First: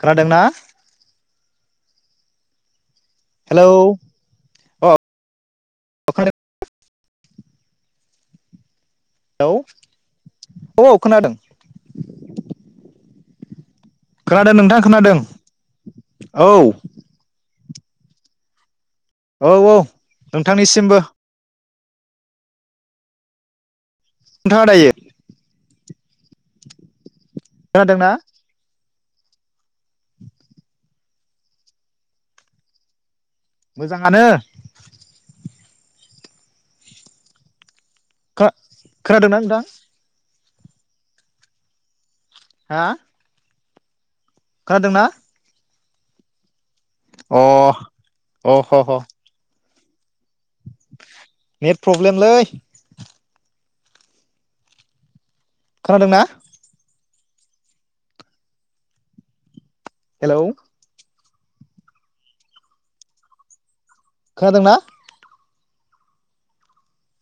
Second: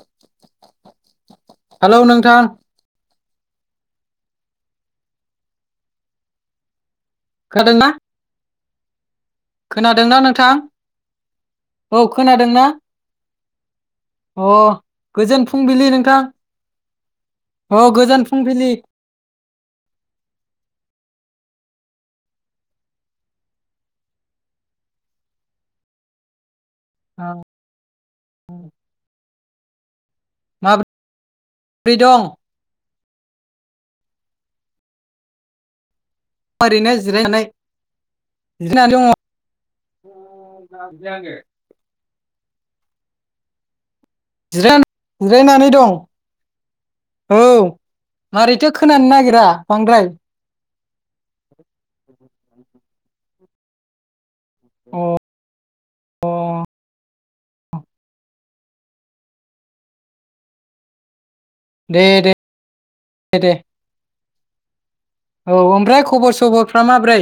खोनादों ना हेलौ नोंथां हेलौ अ [unintelligible] खोनादोंना हेलौ खोनादोंना नोंथां औ खोनादोंना अ खोनादों नोंथां खोनादों गोजोन औ। औ गोजान फुंबिलि औ औ नोंथांनिसिमबो नोंथाङा दायो औ खोनादोंना? माब्रै दं? मोजाङानो ओरैनो जिरायनानै खोना जिरायनानै दङ खोनादोंना नोंथां [unintelligible] हा जिराय खोनादोंना जिरायनानै दं औ अ अ मारैथो ह ह खोनानो नागिरा बांद्राय नेट प्रब्लेमलै अ खोनादोंना हेलौ दे दे दे दे खोनादोंना औ ओमफ्राय खबर सबरफ्रा माब्रै?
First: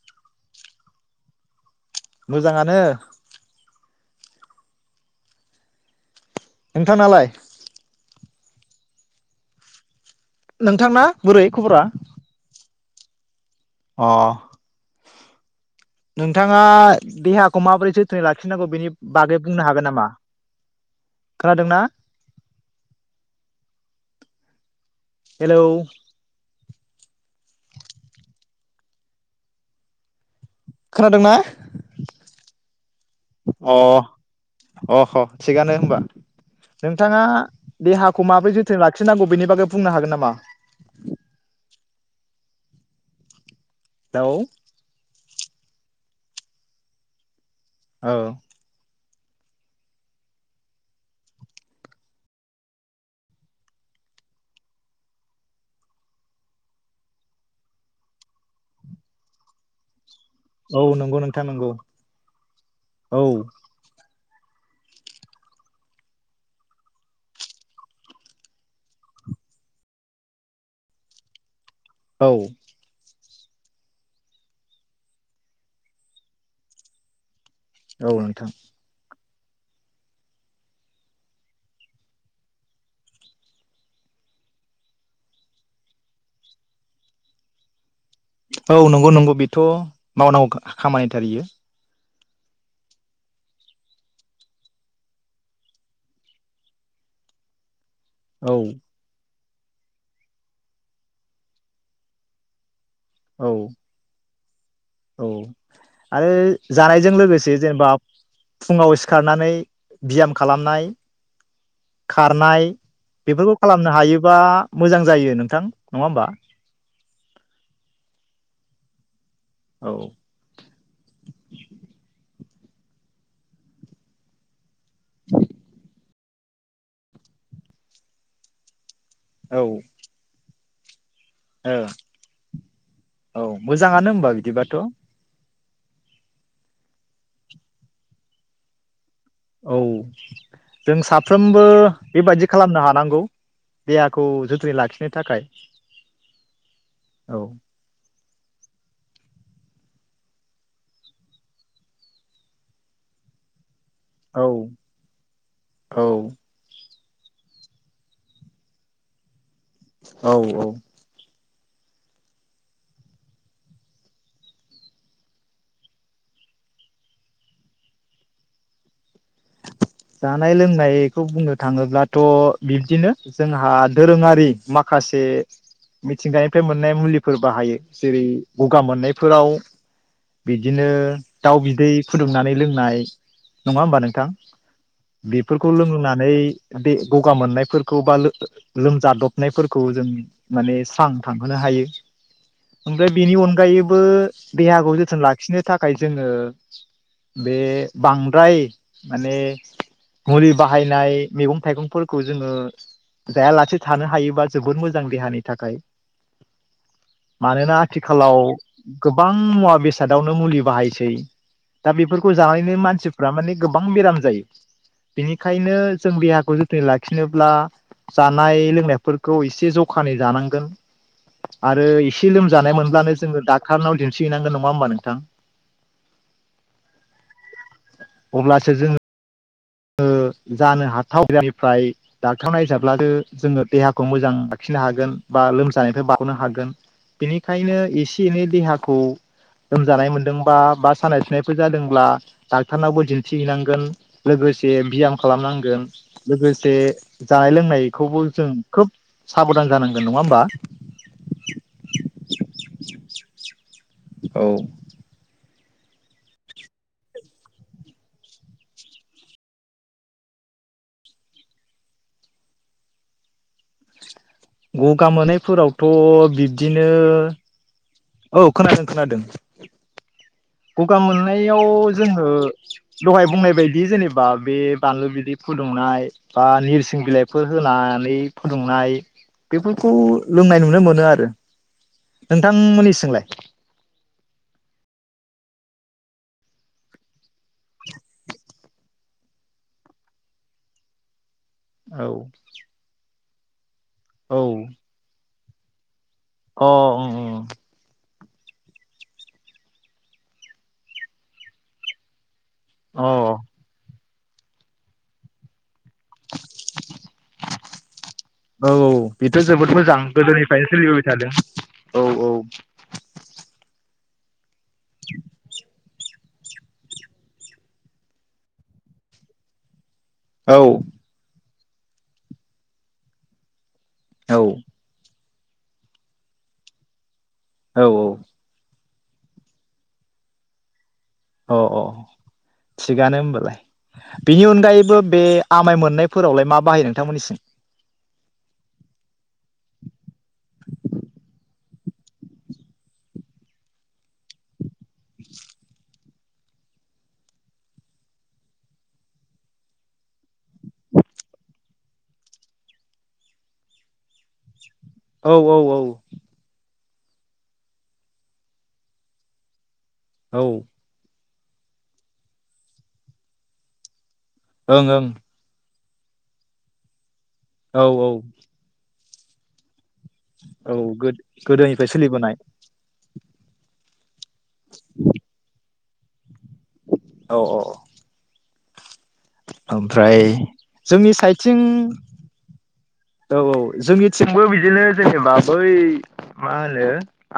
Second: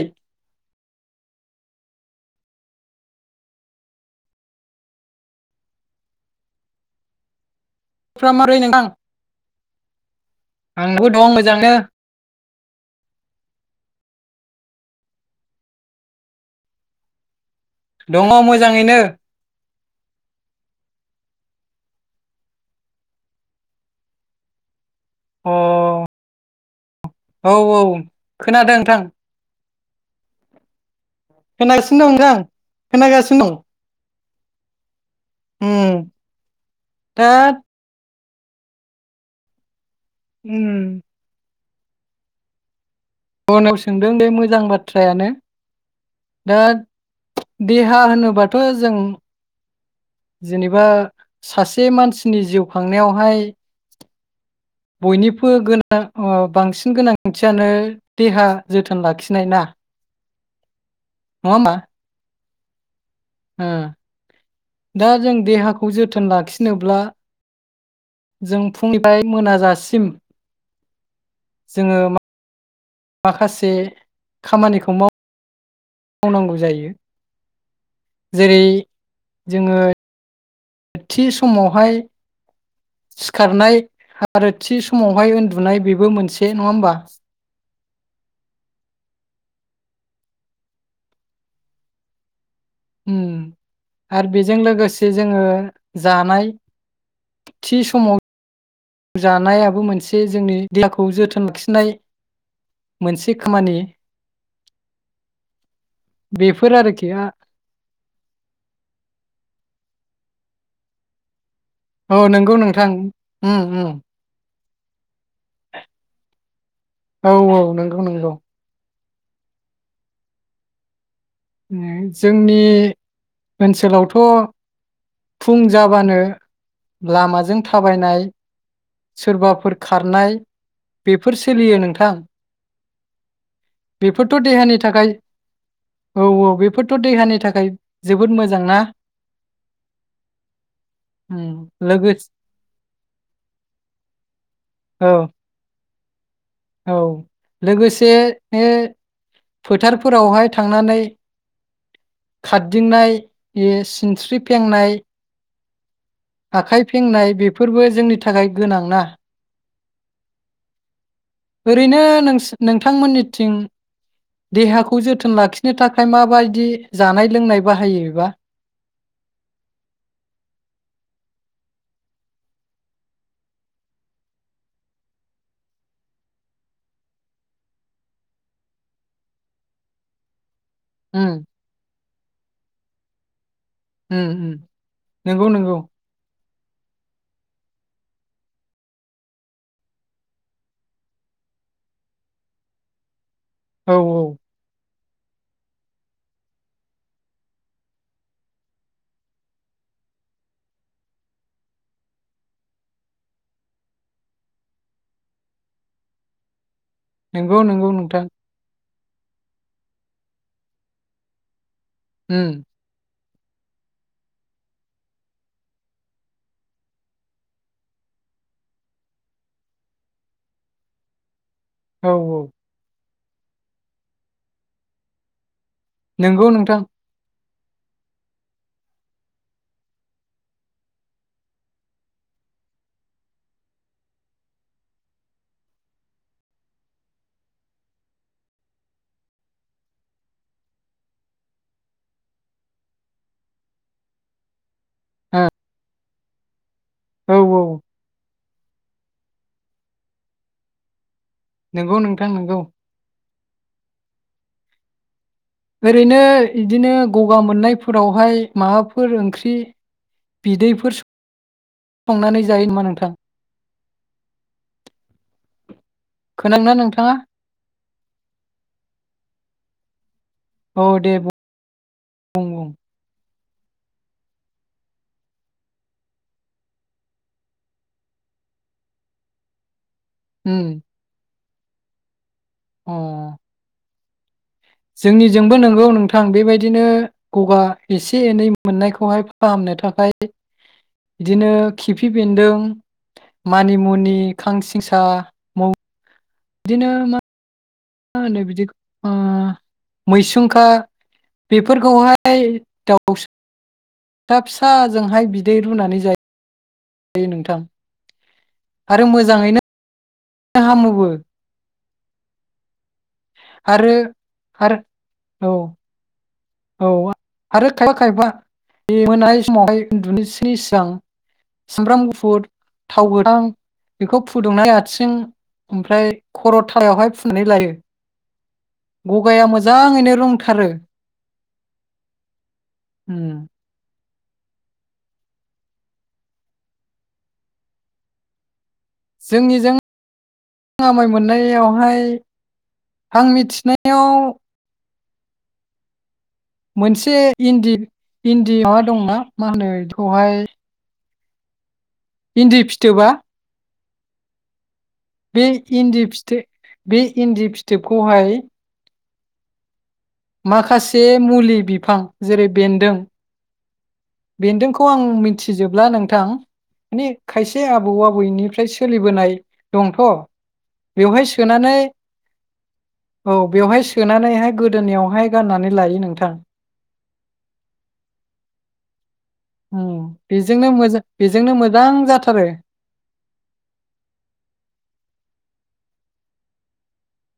मोजाङानो नोंथांना लाय फ्रा मारै नोंथां नोंथांना आंबो दं बोरै मोजांनो खबरा? अ नोंथाङा देहा खौ माबोरै जोथोन दङ लािनांगौ बेनि मोजाङैनो बागै बुं हागोन नामा? मा खोनादों ना? अ हेलौ औ औ खोनादों नोंथां खोनादोंना खोनागासिनो दं नोंथां खोनागासिनो दं। अ अह ह। थिगानो उम होमबा नोंथाङा दा देहाख माबोरै जोथोन लाखिनांगौ बेनि बागै बुंनो हागोन नामा? उम उनाव सोंदों दे हेलौ मोजां बाथ्रायानो दोद देहा औ होनोबाथ जों। जेनेबा सासे मानसिनि जिउ खांनायावहाय बयनिबो गोनां बांसिन गोनांथियानो देहा जोथोन लाखिनाय ना औ नंगौ नोंथां नङा नंगौ। होमबा औ ओ दा जों देहाखौ जोथोन लाखिनोब्ला जों फुंनिफ्राय मोनाजासिम जोङो मा औ माखासे खामानिखौ माव मावनांगौ जायो औ नोंथां जेरै जोङो थि समावहाय सिखारनाय आरो थि समावहाय उन्दुनाय बेबो मोनसे नङा होमबा औ नंगौ नंगौ बेथ मावनांगौ खामानिथारयो म आरो बेजों लोगोसे जोङो जानाय थि समाव औ जानायाबो मोनसे जोंनि देहाखौ जोथोन लाखिनाय मोनसे औ खामानि औ आरो बेफोर आरोखि जानायजों लोगोसे जेनेबा फुङाव सिखारनानै बियाम खालामनाय औ नंगौ खारनाय नोंथां बेफोरखौ उम उम खालामनो हायोबा मोजां जायो नोंथां नङा होमबा औ औ नंगौ नंगौ औ जोंनि ओनसोलावथ फुं जाबानो लामाजों थाबायनाय औ सोरबाफोर खारनाय बेफोर ओ सोलियो नोंथां औ मोजाङानो होमबा बेफोरथ देहानि बिदिबाथ' थाखाय औ औ बेफोरथ देहानि थाखाय जोबोद मोजां ना औ जों उम साफ्रोमबो लोगोस बेबादि खालामनो हानांगौ देहाखौ जोथोनै औ लाखिनो थाखाय औ लोगोसे बे फोथारफोरावहाय थांनानै खारदिंनाय सिनस्रि औ फेंनाय औ आखाइ फेंनाय बेफोरबो जोंनि थाखाय गोनांना औ औ ओरैनो नों नोंथांमोननिथिं देहाखौ जोथोन लाखिनो थाखाय माबायदि जानाय लोंनाय बाहायोबा जानाय लोंनायखौ बुंनो थाङोब्लाथ बिब्दिनो जोंहा दोरोङारि माखासे मिथिंगानिफ्राय मोननाय मुलिफोर बाहायो जेरै गगा मोननायफोराव बिदिनो उम दाउ बिदै फुदुंनानै लोंनाय नंङा थां उम उम नंगौ बेफोरखौ नंगौ लोंनानै बे गगा मोननायफोरखौ बा लोग लोमजादबनायफोरखौ जों माने स्रां थांहोनो हायो ओमफ्राय बेनि औ अनगायैबो देहाखौ जो थोन लाखिनो थाखाय जोङो बे बांद्राय माने मुलि बाहायनाय मैगं थाइगंफोरखौ जोङो जायालासे थानो हायोबा जोबोद मोजां देहानि थाखाय। नंगौ मानोना नंगौ नोंथां आथिखालाव गोबां मुवा बेसादावनो मुलि बाहायसै। दा बेफोरखौ उम जानानैनो मानसि प्रामानिक गोबां बेराम जायो बेनिखायनो जों देहाखौ जोथोनै लाखिनोब्ला जानाय लोंनायफोरखौ एसे जखानि जानांगोन। आरो औ एसे लोमजानाय मोनब्लानो जोङो डक्टारनाव दिन्थिहैनांगोन नङा होमबा नोंथां। नोंगौ नोंथां। अब्लासो जोङो ओ जानो हाथाव [inaudible] डाक्टारनाव नायजाब्लासो जोङो देहाखौ मोजां लाखिनो हागोन बा लोमजानायनिफ्राय बागनो हागोन बेनिखायनो एसे एनै देहाखौ लोमजानाय मोनदोंबा बा सानाय सुनायफोर जादोंब्ला डक्टरनावबो दिन्थिहैनांगोन लोगोसे बियाम खालामनांगोन। लोगोसे ओ जानाय औ औ लोंनायखौबो जों खोब साबधान जानांगोन नङा होमबा। नोंगौ नोंथां नोंगौ। औ। ओरैनो इदिनो गगा मोननायफोरावहाय माबाफोर ओंख्रि बिदैफोर स [inaudible] सनानै जायो नामा नोंथां। गगा मोननायफोरावथ खोनादोंना बिब्दिनो नोंथाङा? औ खोनादों खोनादों। औ गगा दे बुं मोननायाव जोङो बुं बुं दहाय बुंनाय बेबायदि जेनेबा बे बानलु बिदै फुदुंनाय बा नोरसिं बिलाइफोर होनानै फुदुंनाय बेफोर खौ उम लोंनाय नुनो मोनो आरो। नोंथांमोननि अ चिंलाय? जोंनिजोंबो नोंगौ नोंथां बेबायदिनो गगा एसे एनै मोननायखौहाय फाहामनो थाखाय दिनो औ खिफि बेन्दों मानिमु नि औ खांसिंसा मौ अ बिदिनो ओं ओं। मा होनो बिदि आ मैसुंखा बेफोरखौहाय अ [unintelligible] औ दा फिसाजोंहाय बिदै रुनानै जायो नोंथां औ औ। आरो बेथ मोजाङैनो जोबोद मोजां गोदोनिफायनो सोलिबोबाय हामोबो। थादों। औ औ आरो आरो औ औ आरो खायफा खायफा बे मोनाय समावहाय उन्दुनोसोनि औ सिगां सामब्राम गुफुर थाव गोथां बेखौ औ फुदुंना लाथिजों ओमफ्राय खर थावाहाय फु नानै लायो औ गगाया मोजाङैनो रोंथारो अ अ थिगानो होमबालाय बेनि अनगायैबो बे आमाय मोननायफोरावलाय मा बाहायो नोंथांमोननिसिम जोंनिजों आमाय मोननायावहाय आं मिथिनायाव [inaudible] मोनसे इन्दि इन्दि माबा दंना मा होनो बेखौहाय भिन्दि फिथोबा औ बे औ औ इन्दि फिथो बे इन्दि फिथोबखौहाय माखासे मुलि बिफां जेरै बेन्दों ओं बेन्दोंखौ आं ओं मिथिजोब ब्ला नोंथां माने खायसे औ आबौ औ आबौनिफ्राय सोलिब बोनाय औ गो गोदोनिफ्राय सोलिबोनाय औ बेवहाय सोनानै हाय गोदोनायावहाय गाननानै लायो ना नोंथां औ औ औ औ बेजोंनो मोजा जोंनि बेजोंनो साइडथिं मोजां जाथारो औ औ जोंनिथिंबो बिदिनो जेनेबा बै मा होनो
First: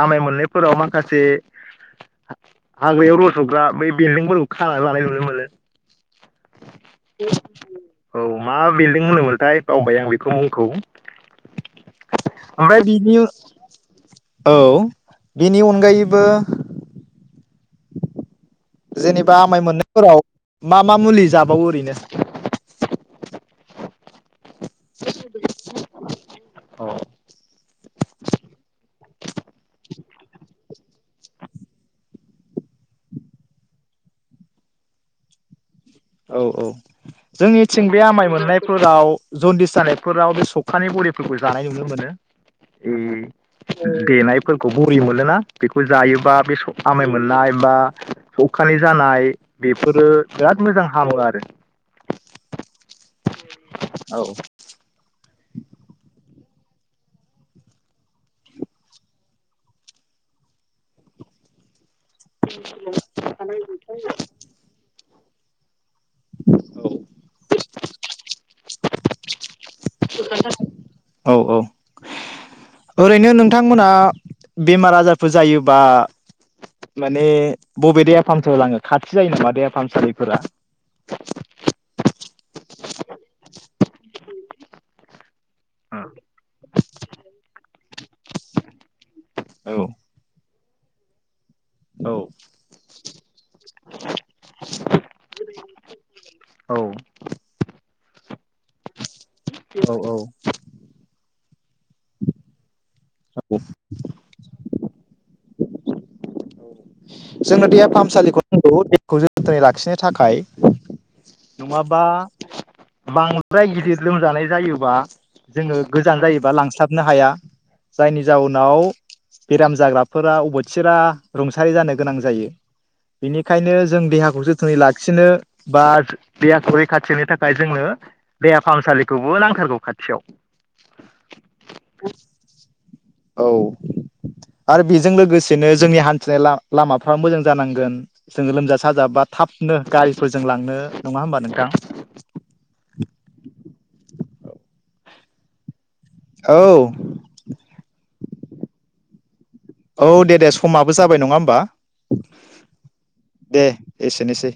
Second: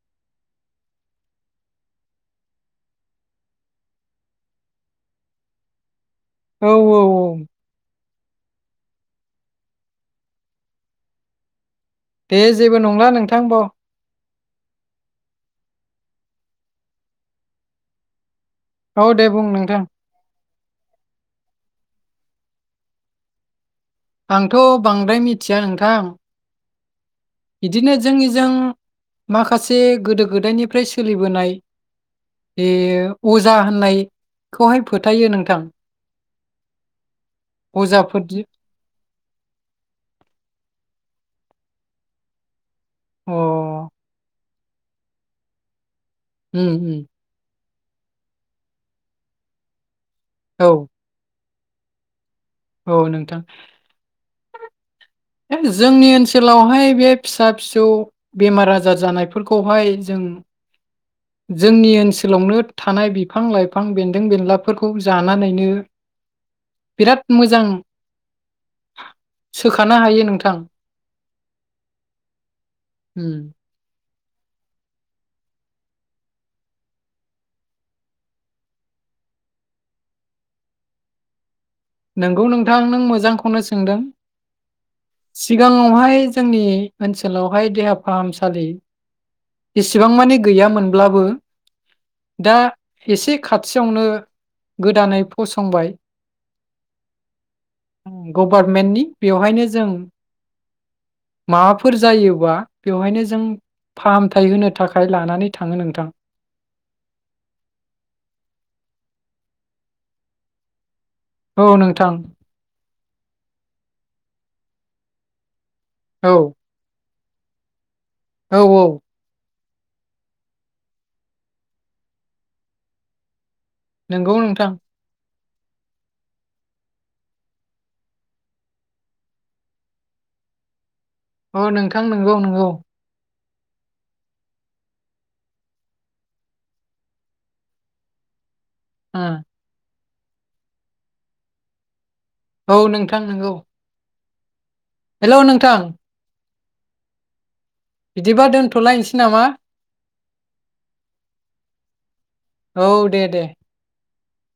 आमाय मोननायफोराव माखासे हाग्रायाव रजग्रा बै बिन्दोंफोरखौ खानानै लानाय नुनो मोनो औ औ औ बेल्दों होनदोंमोनथाय बावबाय आं बे खौ मुंखौ [inaudible] दे जेबो ओमफ्राय नंला बिनि नोंथां द औ बेनि अनगायैबो औ दे जेनेबा बुं आमाय नोंथां मोननायफोराव मा मा मुलि जाबावो ओरैनो [inaudible] आंथ बांद्राय मिथिया नोंथां। औ। बिदिनो जोंनिजों माखासे गोदो गोदायनिफ्राय सोलिबोनाय बेयो अजा होननायखौहाय फोथायो नोंथां। औ औ जोंनिथिं बे आमाय अजाफोरजों मोननायफोराव जन्दिस जानायफोराव बे सख खानि बरिफोरखौ जानाय नुनो मोनो। उम अ देनाय फोरखौ बरि मोनोना बेखौ जायोबा बे उम उम आमाइ मोननाय बा सखानि जानाय बेफोरो जि औ मोजां हामो आरो औ नोंथां औ जोंनि ओनसोलावहाय बे फिसा-फिसौ बेमार-आजार जानायफोरखौहाय जों जोंनि ओन सोलावनो थानाय बिफां-लाइफां बेन्दों-बेनलाफोरखौ जानानैनो बिराद मोजां [inaudible] सो खानो हायो नोंथां। औ औ उम ओरैनो नोंथांमोनहा बेमार आजारफोर जायोबा माने बबे देहा फाहामसालि लाङो खाथि जायो नामा देहा फाहामसालिफोरा? नोंगौ नोंथां नों मोजांखौनो सोंदों सिगाङावहाय औ जोंनि ओनसोलावहाय देहा फाहामसालि [inaudible] एसेबां मानि गैयामोनब्लाबो औ दा एसे खाथियावनो गोदानै फसंबाय। औ गबारमेननि बेवहायनो जों औ माबाफोर जायोबा बेवहायनो जों औ फाहामथाय होनो थाखाय लानानै थाङो नोंथां। जोंनो देहा फाहामसालिखौ नांगौ देहाखौ जोथोनै लाखिनो थाखाय। औ नङाबा नोंथां बांद्राय गिदिर लोमजानाय जायोबा जोङो गोजान औ जायोबा लांस्लाबनो हाया। जायनि औ जाउनाव बेराम जाग्राफोरा अबथिरा रुंसारि जानो गोनां जायो। बेनि खायनो जों नंगौ देहाखौ नोंथां जोथोनै लाखिनो बाथ देहाखौ रैखाथिनि थाखाय जोंनो देहा फाहामसालिखौबो नांथारगौ खाथियाव। अ नोंथां नंगौ नंगौ। औ आरो बेजों लोगोसेनो जोंनि हान्थिनाय ला लामाफ्रा मोजां जानांगोन जोङो लोमजा सा ओ साजाबा थाबनो गारि फोजोंलांनो नङा होमबा नोंथां औ नोंथां नोंगौ हेलौ नोंथां औ बिदिबा दोनथ'लायनोसै नामा औ दे दे समाबो जाबाय नङा होमबा दे एसेनोसै